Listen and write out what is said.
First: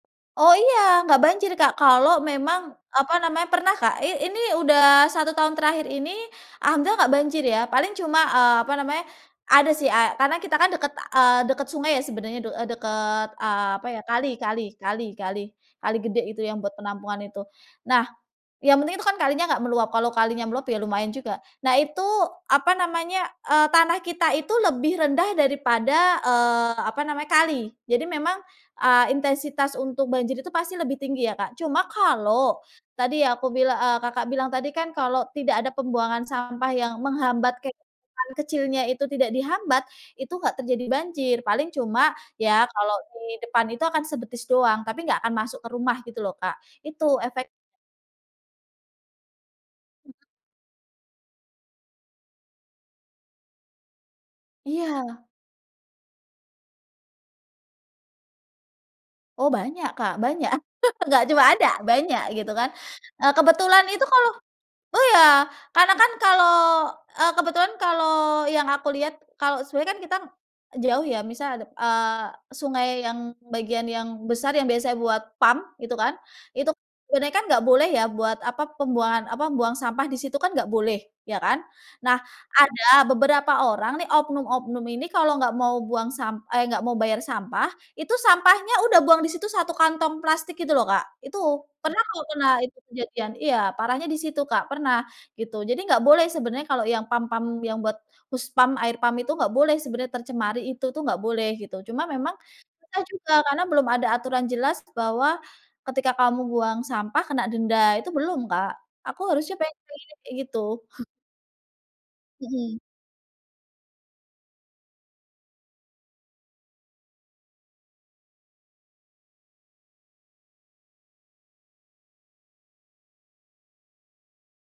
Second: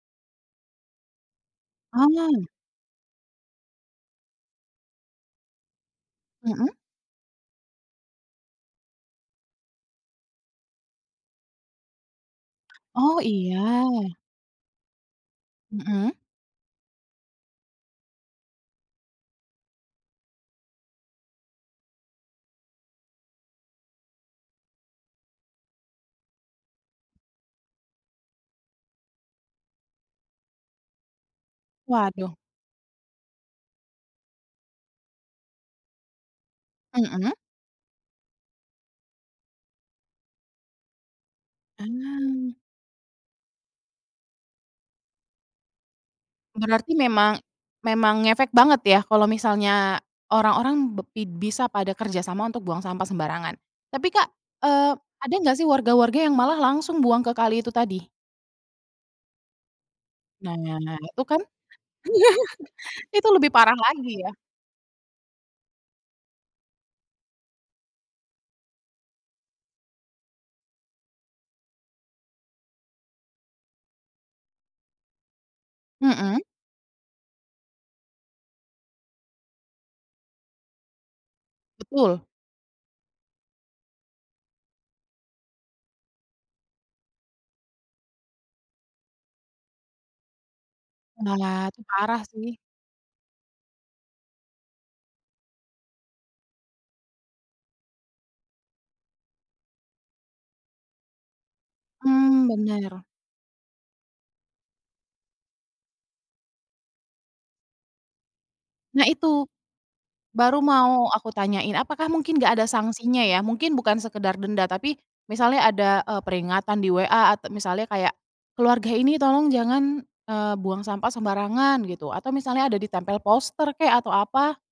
Oh iya enggak banjir, Kak, kalau Oh. memang apa namanya, pernah, Kak, i ini udah 1 tahun terakhir ini Hmm. alhamdulillah enggak banjir ya. Paling cuma, eee, apa namanya, ada sih a karena kita kan deket, eee, deket sungai sebenarnya de eee, Oh deket, iya. eee, apa ya, kali kali kali kali kali Mmm. gede itu yang buat penampungan itu. Nah, yang penting itu kan kalinya nggak meluap, kalau kalinya meluap ya lumayan juga. Nah itu apa namanya, eee, tanah kita itu lebih rendah daripada, eee, apa namanya kali. Jadi memang, eee, intensitas untuk banjir itu pasti lebih tinggi ya, Kak. Cuma Waduh. kalau tadi ya aku bilang eee, Kakak bilang tadi kan kalau tidak ada pembuangan sampah yang Mmm. menghambat kayak bangunan kecilnya itu tidak dihambat, itu nggak terjadi banjir paling cuma Mmm. ya kalau di depan itu akan sebetis doang tapi enggak akan masuk ke rumah gitu loh, Kak, Berarti itu memang efek memang ngefek banget ya kalau misalnya orang-orang bep bi bisa pada kerja sama untuk buang sampah sembarangan. Tapi, Kak, eee, Iya. ada gak sih warga-warga yang malah langsung buang ke kali itu tadi? Oh banyak, Kak, banyak, Nah, itu enggak kan cuma ada, banyak gitu kan. iya itu Eee, lebih parah kebetulan itu lagi kalau ya. oh ya karena kan kalau eee, kebetulan kalau yang aku lihat kalau sebenarnya kan kita jauh ya misal ada, eee, sungai yang bagian yang besar yang biasanya buat PAM itu kan Mmm. itu kan sebenernya gak boleh ya buat apa, pembuangan apa, buang sampah di situ kan gak boleh, ya kan. Nah, Betul. ada beberapa orang nih oknum-oknum ini kalau nggak mau buang sam eh nggak mau bayar sampah, itu sampahnya udah buang di situ 1 kantong plastik gitu loh, Kak. Itu Wah, itu pernah parah kok, pernah sih. itu kejadian. Iya parahnya di situ, Kak, pernah gitu jadi nggak boleh sebenarnya kalau yang PAM PAM yang buat hus PAM, air PAM itu nggak boleh sebenarnya tercemari itu tuh nggak boleh gitu, cuma memang Mmm, pernah bener. juga karena belum ada aturan jelas bahwa, ketika kamu buang sampah kena denda itu belum, Kak, Nah aku itu, harusnya pengen kayak baru gitu. mau aku tanyain apakah mungkin gak ada Hmm. sangsinya ya? Mungkin bukan sekedar denda tapi misalnya ada, eee, peringatan di WA at misalnya kayak, "Keluarga ini tolong jangan, eee, buang sampah sembarangan," gitu atau misalnya ada ditempel poster kek atau apa?